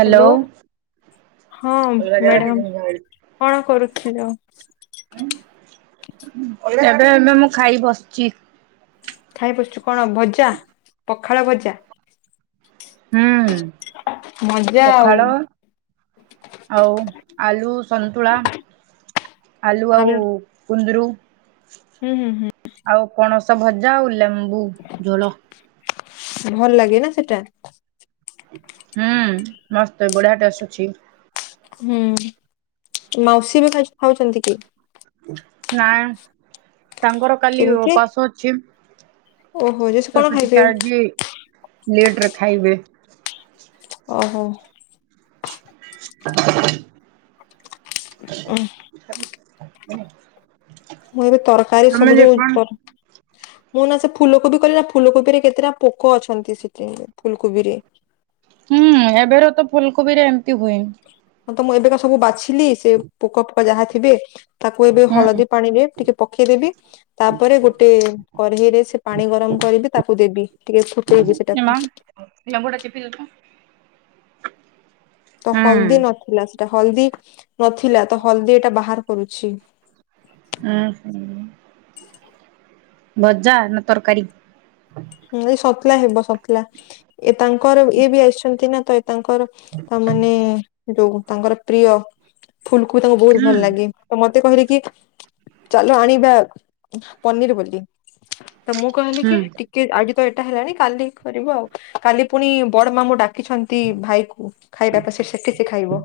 Hello. ହଁ ଏବେ madam କଣ କରୁଥିଲ। ଏବେ ଏବେ ମୁଁ ଖାଇ ବସିଚି। ଖାଇ ବସିଚୁ କଣ ଭଜା ପଖାଳ ଭଜା। ହୁଁ ମଜା ଆଉ ପଖାଳ ଆଉ ଆଲୁ ସନ୍ତୁଳା ଆଲୁ ଆଉ ଆଳୁ କୁନ୍ଦୁରୁ ହୁଁ ହୁଁ ହୁଁ ହୁଁ। ଆଉ ପଣସ ଭଜା ଆଉ ଲେମ୍ବୁ ଝୋଳ। ଭଲ ଲାଗେ ନା ସେଟା। ହୁଁ ମସ୍ତ ଏ ବଢିଆ ଟେଷ୍ଟେ ଅଛି। ହୁଁ ମାଉସୀ ବି ଖା ଖାଉଚନ୍ତି କି। ନାଁ। ତାଙ୍କର କାଲି ଓ କେମିତି ପାସ ଅଛି ଓହୋ ଯେ ସେ କଣ ତେଣୁ ଖାଇବେ ଟିକେ ଆଜି ଲେଟ୍ ରେ ଖାଇବେ। ଓହୋ। [inaudible] ଉଁ। [inaudible] ମୁଁ ଏବେ ତରକାରୀ ତମେ ସବୁ ଯେ ଯୋଉ କଣ [unintelligible] ମୁଁ ନା ସେ ଫୁଲକୋବି କରିନା ଫୁଲକୋବିରେ କେତେଟା ପୋକ ଅଛନ୍ତି ସେଥି ଫୁଲକୋବିରେ। ହୁଁ ଏବେର ତ ଫୁଲକୋବିରେ ଏମିତି ହୁଏ! ହଁ ତ ମୁଁ ଏବେକା ସବୁ ବାଛିିଲି ସେ ପୋକ ଫୋକ ଯାହା ଥିବେ ତାକୁ ଏବେ ହୁଁ ହଳଦୀ ପାଣି ରେ ଟିକେ ପକେଇଦେବି ତାପରେ ଗୋଟେ କରେହିରେ ସେ ପାଣି ଗରମ କରିବି ତାକୁ ଦେବି ଟିକେ ଫୁଟେଇବି ଏ ମା ସେଟାକୁ। ଲେମ୍ବୁ ଟା ଚିପିଦେଲୁ। ତ ହୁଁ ହଳଦୀ ନଥିଲା ସେଟା ହଳଦୀ ନଥିଲା ତ ହଳଦୀ ଏଇଟା ବାହାର କରୁଛି। ହଁ ଭଜା ନା ତରକାରୀ। ହଁ ସନ୍ତୁଳା ହେବ ସନ୍ତୁଳା ଇଏ ତାଙ୍କର ଇଏ ବି ଆସିଚନ୍ତିନା ତ ତାଙ୍କର ତା ମାନେ ଯୋଉ ତାଙ୍କର ପ୍ରିୟ। ଫୁଲକୋ ତାଙ୍କୁ ବୋହୁତ୍ ହୁଁ ଭଲ୍ ଲାଗେ। ତ ମତେ କହିଲେ କି ଚାଲ ଆଣିବା ପନିର୍ ବୋଲି। ତ ମୁଁ କହିଲି ହୁଁ କି ଟି କି ଆଜି ତ ଏଟା ହେଲାଣି କାଲି କରିବ ଆଉ କାଲି ପୁଣି ବଡ ମାମୁଁ ଡ଼ାକିଛ ନ୍ତି ଭାଇକୁ ଖାଇବା ଟା ସେ ସେଠି ସେ ଖାଇବ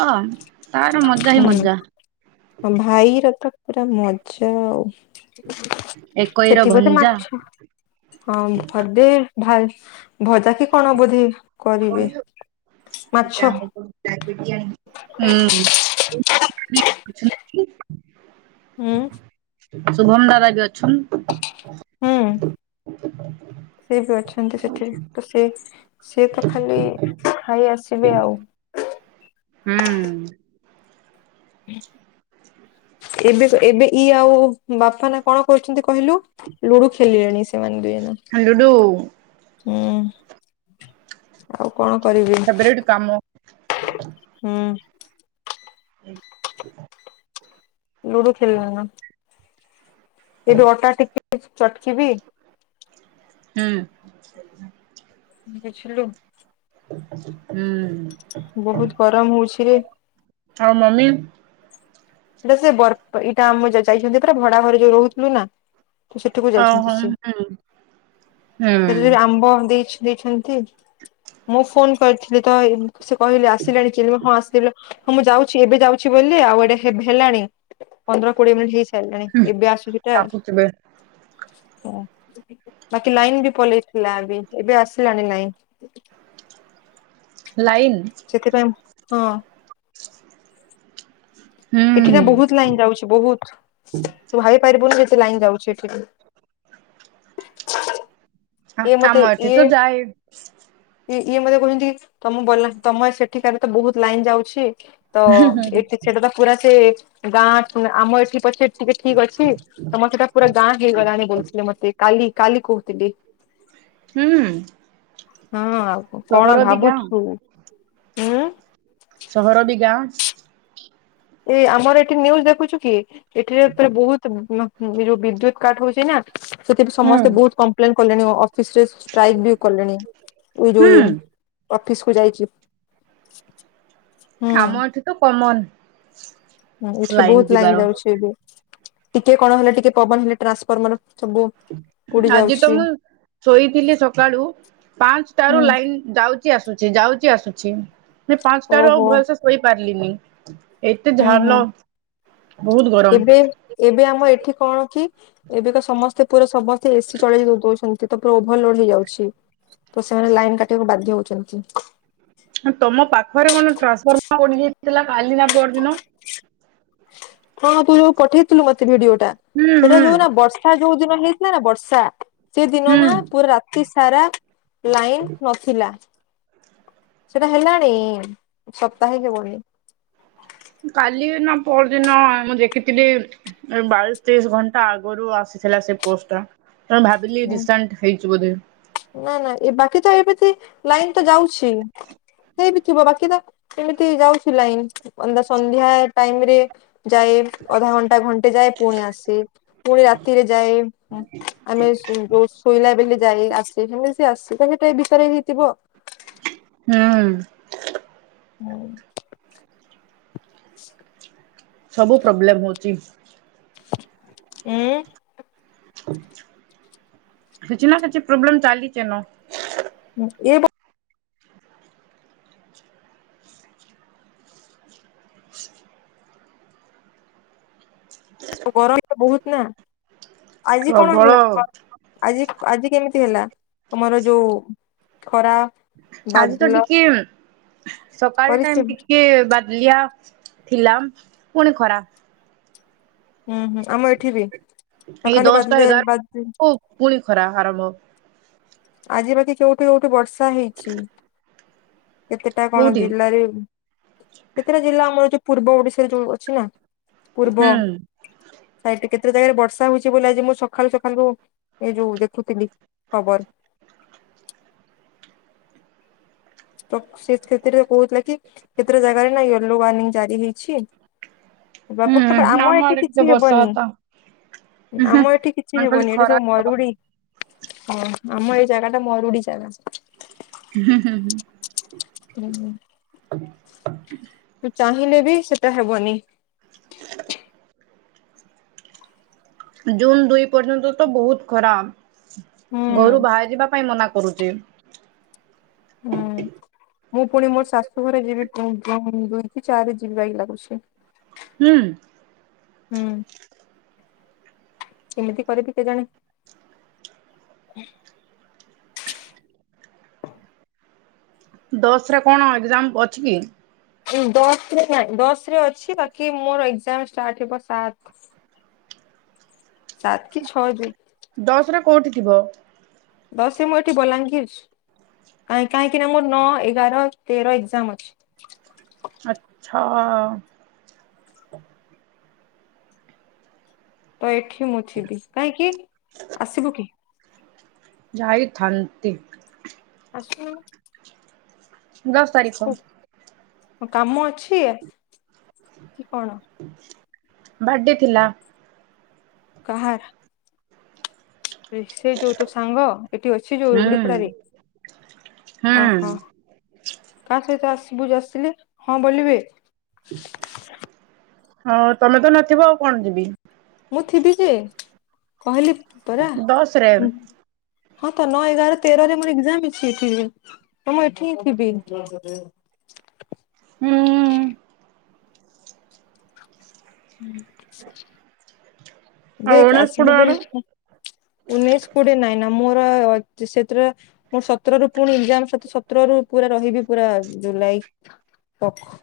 ହଁ ତାର ମଜା ହଁ ହୁଁ। ମଜା। ହଁ ଭାଇର ତ ପୁରା ମଜା ଆଉ ଏକଇର ସେଠି ବୋଧେ ଭଞ୍ଜା। ମାଛ ହଁ ବୋଧେ ଭା ଭଜାକି କଣ ବୋଧେ କରିବେ ମାଛ ଟିକେ ଆମ୍ବୁଲ ମାଗିକି ଆଣିବି ହୁଁ ହୁଁ ଶୁଭମ ଦାଦା ବି ଅଛନ୍ ହୁଁ ସେ ବି ଅଛନ୍ତି ସେଠି ତ ସେ ସିଏ ତ ଖାଲି ଖାଇ ଆସିବେ ଆଉ ହୁଁ ହୁଁ ଏବେ ଏବେ ଇଏ ଆଉ ବାପା ନା କଣ କରିଛନ୍ତି କହିଲୁ ଲୁଡୁ ଖେଳିଲେଣି ସେ ସେମାନେ ଦୁଇଜଣ ଡୁଡୁ ହୁଁ ଆଉ କଣ କରିବି ଫେବରେଟ କାମ ହୁଁ ହଁ ଲୁଡୁ ଖେଳିଲେଣି ନା ସେଇଠି ଅଟା ଟିକେ ଚଟକିବି ହୁଁ ବୁଝିଲୁ ହୁଁ ବହୁତ ଗରମ ହଉଛି ରେ ଆଉ ମମି ଏଇଟା ସେ ବର ଏଇଟା ଆମ ଯାଇଛନ୍ତି ପୁରା ଭଡା ଘରେ ଯୋଉ ରହୁଥିଲୁ ନା ତ ସେଠିକୁ ଆଉ ଯାଇଛନ୍ତି ହଁ ସିଏ ହୁଁ ହୁଁ ତତେ ଯି ଆମ୍ବ ଦେଇ ଦେଇଛ ନ୍ତୀ ମୁଁ ଫୋନ କରିଥିଲି ତ ସେ କହିଲେ ଆସିଲେଣି ଚିଲୁ ହଁ ଆସିଲେ ହଁ ମୁଁ ଯାଉଛି ଏବେ ଯାଉଛି ବୋଲି ଆଉ ଏଇଟା ହେଲାଣି ପନ୍ଦର କୋଡିଏ ମିନିଟ୍ ହେଇ ହେଲାଣି ଏବେ ଆସୁଛି ଟା ଡାକୁଥିବେ ହଁ ବାକି ଲାଇନ ବି ପଳେଇଥିଲା ବି ଏବେ ଆସିଲାଣି ନାଇଁ ଲାଇନ୍ ସେଥିପାଇଁ ହଁ ଏଠି ନା ହୁଁ ବହୁତ ଲାଇନ୍ ଯାଉଛି ବହୁତ ତୁ ଭାବି ପାରିବୁନି ଯେତେ ଲାଇନ୍ ଯାଉଛି ଏଠି ହ ହଁ ଆମ ଏଠି ତ ଯାଏ ଇ ଇଏ ମତେ କହୁଛନ୍ତି ତମ ବଲା ତମେ ସେଠିକାରେ ତ ବହୁତ ଲାଇନ୍ ଯାଉଛି ତ ଏଠି ସେଟା ତ ପୁରା ସେ ଗାଁ ଆମ ଏଠି ପଛେ ଟିକେ ଠିକ ଅଛି ତମର ସେଟା ପୁରା ଗାଁ ହେଇଗଲାଣି କହୁଥିଲେ ମତେ କାଲି କାଲି କହୁଥିଲେ ହୁଁ ହଁ ଆଉ କଣ ସହର ବି ଗାଁ ଭାବୁଛୁ ହୁଁ ସହର ବି ଗାଁ ଏ ଆମର ଏଠି ନିଉଜ ଦେଖୁଛୁ କି ଏଠି ପୁରା ବହୁତ ଯୋଉ ବିଦ୍ୟୁତ କାଟ ହଉଛି ନା ସେଥିପାଇଁ ହୁଁ ସମସ୍ତେ ବହୁତ କମ୍ପ୍ଲେନ କଲେଣି ଅ ଇ ସେର୍ଷେ ଷ୍ଟାଇକ୍ ବି କଲେଣି! ଇରେ ହୁଁ ଅଫିସ କୁ ଯାଇଚି! ଆମ ଏଠିତ କମନ! ହଁ ଏଠି ଲାଇନ ବହୁତ ଲାଇନ୍ ଯିବାର ଯାଉଛି ଏବେ, ଟିକେ କଣ ହେଲେ ଟିକେ ପବନ ହେଲେ ଟ୍ରାନ୍ସଫର୍ମର ସବୁ ପୋଡି ଆଜି ତ ଯାଉଛି। ମୁଁ ଶୋଇଥିଲି ସକାଳୁ ପାଞ୍ଚ ହୁଁ ଟାରୁ ଲାଇନ ଯାଉଚି ଆସୁଛି ଯାଉଚି ଆସୁଛି, ମୁଇଁ ପାଞ୍ଚ ଟାରୁ ଆଉ ଓହୋ ଭଲସେ ଶୋଇପାରିଲିନି! ଏତେ ହୁଁ ହୁଁ ଝାନ! ଏବେ ଏବେ ଆମ ଏଠି କଣକି ଏବେ ତ ସମସ୍ତ ଏପୁରେ ସମସ୍ତେ ଏସିି ଚଳେଇ ଦ ଦଉଚନ୍ତି! ସିଏତ ପ୍ରୋ ଓଭରଲୋଡ ହେଇଯାଉଛି, ତ ସେମାନେ ଲାଇନ କାଟିବାକୁ ବାଧ୍ୟ ହଉଚନ୍ତି! ତମ ପାଖରେ କଣ ଟ୍ରାନ୍ସଫର୍ମ ପୋଡି ଯାଇଥିଲା କାଲି ନା ପରଦିନ! ହଁ ତୁ ଯୋଉ ପଠେଇଥିଲୁ ମତେ ଭିଡିଓଟା, ହୁଁ ସେଇଟା ହୁଁ ଯୋଉରା ବର୍ଷ ତାଯୋଉ ଦିନ ହେଇଥିଲାନା ବର୍ଷା ସେ ହୁଁ ଦିନନା ପୁରା ରାତି ସାରା ଲାଇନ୍ ନଥିଲା। କେତେଟା ହେଲାଣି ସପ୍ତାହେ ଯିବନି! କାଲି ନା ପରଦିନ ମୁଁ ଦେଖିଥିଲି! ଏ ବାଇଶି ତେଇଶୀ ଘଣ୍ଟା ଆଗରୁ ଆସିଥିଲା ସେ ପୋଷ୍ଟଟା! ହଁ ଭାବିଲି ଦିଶାଣ୍ଟ ହେଇଚି ବୋଧେ! ନା ନା ଏବାକି ତ ଏମିତି ଲାଇନ ତ ଯାଉଚି! ହେଇ ବିି ଥିବ ବାକି ତ ଏମିତି ଯାଉଛି ଲାଇନ! ଅନ୍ଧ୍ୟା ସନ୍ଧ୍ୟା ଟାଇମ ରେ ଯାଏ ଅଧା ଘଣ୍ଟା ଘଣ୍ଟେ ଯାଏ ପୁଣି ଆସେ! ପୁଣି ରାତିରେ ଯାଏ, ଉଁ ଆମେ ଯୋଉ ଶୋଇଲା ବେଲେ ଯାଏ ଆସେ ସେମିତି ଆସଵା ତ ସେଟା ବିଷରେ ହେଇଥିବ! ହୁଁଉଁ! ଉଁ! ସବୁ ପ୍ରୋବ୍ଲେମ ହଉଚି! ଉଁ! କିଚି ନା କିଛି ପ୍ରୋବ୍ଲେମ ଚାଲିଚି, ଏନ ଉଁ ଏବୋ ଗରମ ତ ବହୁତନା, ଆଜି କଣ ପ୍ରବଳ ହେଲା! ଫ ଆଜିକ ଆଜି କେମିତି ହେଲା ତମର ଯୋଉ ଖରା! ଆଜି ତ ବାଦଲ ଟିକେ ସକାଳ କରିଛି ଟାଇମ ଟିକେ ବା ତିଲିଆ ଥିଲା ପୁଣି ଖରା! ହୁଁ ହୁଁ ଆମ ଏଠିବି, ତ ଏଇ ଖାଲି ବାଧି ଦଶଟା ଦ ବାଦ ଏଗାର ପୁଣି ଖରା ଆରମ୍ଭ! ଆଜି ବାକି କେଉଁଠି କୋଉଠି ବର୍ଷା ହେଇଚି! କେତେଟା କଣ କୋଉଠି ଜିଲ୍ଲାରେ କେତେଟା ଜିଲ୍ଲା ଆମର ଯୋଉ ପୂର୍ବ ଓଡିଶାରେ ଯୋଉ ଅଛିନା! ପୂର୍ବ ହୁଁ ସାଇଟି କେତେ ଟା ଜାଗାରେ ବର୍ଷା ହଉଚି ବୋଲି ଆଜି ମୁଁ ସକାଳୁ ସକାଳୁ ଏ ଯୋଉ ଦେଖୁଥିଲି ଖବର! ତ ସେତ କେତେଟା କହୁଥିଲା କି? କେତଟା ଜାଗାରେ ନା ୟେଲୋ ୱାର୍ନିଂ ଜାରି ହେଇଛି! ହୁଁ ଵାପ କେବେ ଆମ ଏଠି ଆଡେ ଟିକେ କିଚି ବର୍ଷା ହେବନି! ହତା ଆମ ଏଠି କିଚି ମାନେ ଖାଲି ହେବନି, ଏଠା ଖରା ସବୁ ମରୁଡି ଅ ଆମ ଏଇ ଜାଗାଟା ମରୁଡି ଜାଗା! ହୁଁ ହୁଁ ହୁଁ! [inaudible] ତୁ ଚାହିଁଲେ ବି ସେଟା ହେବନି। [inaudible] ଜୁନ ଦୁଇ ପର୍ଯ୍ୟନ୍ତ ତ ବହୁତ ଖରା ହୁଁ ଘରୁ ବାହାରି ଯିବା ପାଇଁ ମନା କରୁଛି। ହୁଁ ମୁଁ ପୁଣି ମୋର ଶାଶୁ ଘରେ ଯିବି ଦୁଇ ଚାରି ଯିବି [unintelligible] ଲାଗୁଛି। ହୁଁ। ହୁଁ କେମିତି କରିବି କେଜାଣି। ଦଶରେ କଣ ଏକଜାମ ଅଛି କି? ହୁଁ ଦଶ ରେ ନାଇଁ ଦଶରେ ଅଛି ବାକି ମୋର ଏକଜାମ ଷ୍ଟାର୍ଟ ହେବ ସାତ ସାତ କି ଛଅ ଦୁଇ ଦଶରେ କୋଉଠି ଥିବ। ଦଶରେ ମୁଁ ଏଠି ବଲାଙ୍ଗୀର ଅଛି କ କାହିଁକିନା ମୋର ନଅ ଏଗାର ତେର ଏକଜାମ ଅଛି। ଆଚ୍ଛା। ତ ଏଠି ମୁଁ ଯିବି କାହିଁକି ଆସିବୁ କି? ଯାଇଥାନ୍ତି। ଆସୁନୁ। ଦଶ ତାରିଖ। କୋଉ କାମ ଅଛି କି କଣ? ବାଡ଼େ ଥିଲା। କହାର? ସେ ଯୋଉ ତୋ ସାଙ୍ଗ ଏଠି ଅଛି ଯୋଉ ହୁଁ ଗୁଡିପଡାରେ ହୁଁ ଓହୋ କାହା ସହିତ ଆସିବୁ ଆସିଲି ହଁ ବୋଲିବେ ହଁ ତମେ ତ ନଥିବ ଆଉ କଣ ଯିବି ମୁଁ ଥିବି ଯେ କହିଲି ପରା ଦଶରେ ମୁଁ ହଁ ତ ନଅ ଏଗାର ତେରରେ ମୋର ଏକଜାମ ଅଛି ଏଠି ହଁ ମୁଁ ଏଠି ହିଁ ଥିବି ହୁଁ। ଆଉ ଦେଖ ଅଣେଶପଟ ଆସିଲୁ ବୋଲି ଆଡୁ ସିନା। ଉନେଇେଶ କୋଡ଼ିଏ ନାଇଁ ନା ମୋର ସେଥିରେ ମୁଁ ସତର ରୁ ପୁଣି ଏକଜାମ ସତ ସତର ରୁ ପୁରାରହିବି ପୁରା ଜୁଲାଇ ପାକ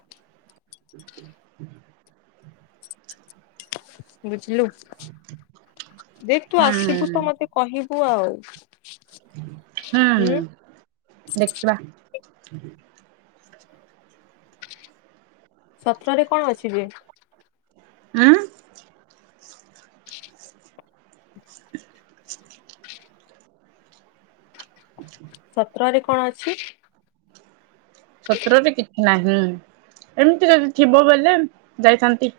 ହ [unintelligible] ବୁଝିଲୁ ଦେଖ ତୁ ହୁଁ ଆସିବୁ ତ ମତେ କହିବୁ ଆଉ ହୁଁ ଦେଖିବା। ସତରେ କଣ ଅଛିିବେ ଆଃ ପତ୍ରରେ କଣ ଅଛି? ସତ୍ରରେ କି ନାହିଁ ଏମିତି ଯଦି ଥିବ ବୋଇଲେ ଯାଇଥାନ୍ତି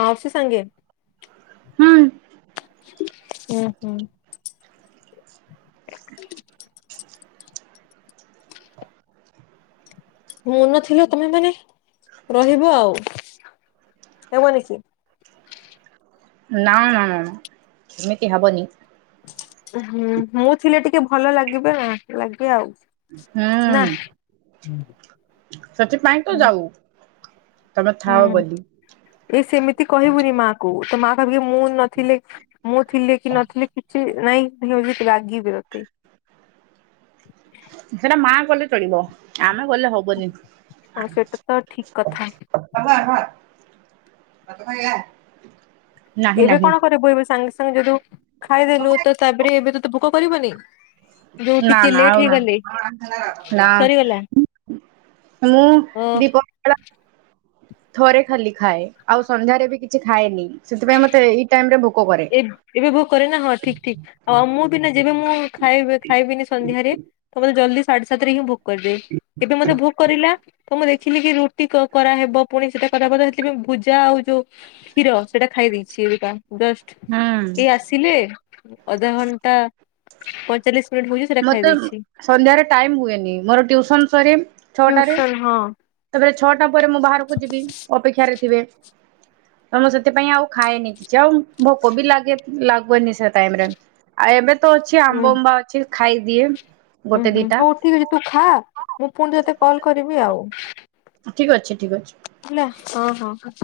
ମାଉସୀ ସାଙ୍ଗେ ହୁଁ। ହୁଁ ହୁଁ। ମୁଁ ନଥିଲେ ତମେ ମାନେ ରହିବ ହେବନି କି? ନା ନା ନା ସେମିତି ହବନି। ହୁଁ ମୁଁ ଥିଲେ ଟିକେ ଭଲ ଲାଗିବେ ଲାଗେ ଆଉ ନା। ହୁଁ ହୁଁ [unintelligible] ସେଥିପାଇଁ ତ ଯାଉ ତମେ ହୁଁ ଥାଅ ବୋଲି ଏ ସେମିତି କହିବୁନି ମା କୁ ତୋ ମା ଭାବିବେ ମୁଁ ନଥିଲେ ମୁଁ ଥିଲେ କି ନଥିଲେକିଛି ନାଇଁ ଏମିତି ରାଗିବେ ତୋତେ ସେଟା ମା ଗଲେ ଚଳିବ ଆମେ ଗଲେ ହବନି। ହଁ ସେଇଟା ତ ଠିକ କଥା [unintelligible] ନାହିଁ ଏବେ ନାହିଁ କଣ କରିବୁ ଏବେ ସାଙ୍ଗେ ସାଙ୍ଗେ ଯଦି ଖାଇଦେଲୁ ତ ତାପରେ ଏବେ ତତେ ଭୋକ କରିବନି। ଯୋଉ ନା ଟିକେ ନା ଲେଟ୍ ଆଉ ହେଇଗଲେ ନା। ସରିଗଲା ହାଲୋ ଅ ଦୀପ ଥରେ ଖାଲି ଖାଏ ଆଉ ସନ୍ଧ୍ୟାରେ ବି କିଛି ଖାଏନି ସେଥିପାଇଁ ମତେ ଏଇ ଟାଇମ ରେ ଭୋକ କରେ। ଏ ଏବେ ଭୋକରେ ନା ହଁ ଠିକ ଠିକ। ଆ ମୁଁ ବି ନା ଯିବି ମୁଁ ଖାଇବି ଖାଇବିନି ସନ୍ଧ୍ୟାରେ [unintelligible] ଜଲଦି ସାଢେ ସାତେ ରେ ହିଁ ଭୋକ କରିଦିଏ ଏବେ ମତେ ଭୋକ କରିଲା ତ ମୁଁ ଖିଲିକି ରୁଟି କ କରାହେବ ପୁଣି ସେଟା କରାହବ ସେଥିପାଇଁ ଭୁଜା ଆଉ ଯୋଉ କ୍ଷୀର ସେଇଟା ଖାଇ ଦେ ସିଳିପା ଡଷ୍ଟ ହୁଁ। ପିଲେ ଅଧା ଘଣ୍ଟା ପଚାରିଲେ ମତେ ସନ୍ଧ୍ୟାରେ ଟାଇମ ହୁଏନି ମୋର ଟ୍ୟୁସନ ସରି ଟିଉସନ ହଁ। ଛଅଟା ପରେ ମୁଁ ବାହାରକୁ ଯିବି ଅପେକ୍ଷାରେ ଥିବେ ତ ମୁଁ ସେଥିପାଇଁ ଆଉ ଖାଏନି କିଛି ଆଉ ଭୋକ ବି ଲାଗେନି ସେ ଟାଇମରେ। ଆ ଏବେ ତ ଅଛି ଆମ୍ବ ଉମ୍ବା ଅଛି ଖାଇଦିଏ ଉୁଁ ଗୋଟେ ହୁଁ ଦିଟା ହଉ ଠିକ ଅଛି ତୁ ଖା। ମୁଁ ପୁଣି ତତେ କଲ୍ କରିବି ଆଉ। ଠିକ ଅଛି ଠିକ ଅଛି। ହେଲା ହଁ ହଁ।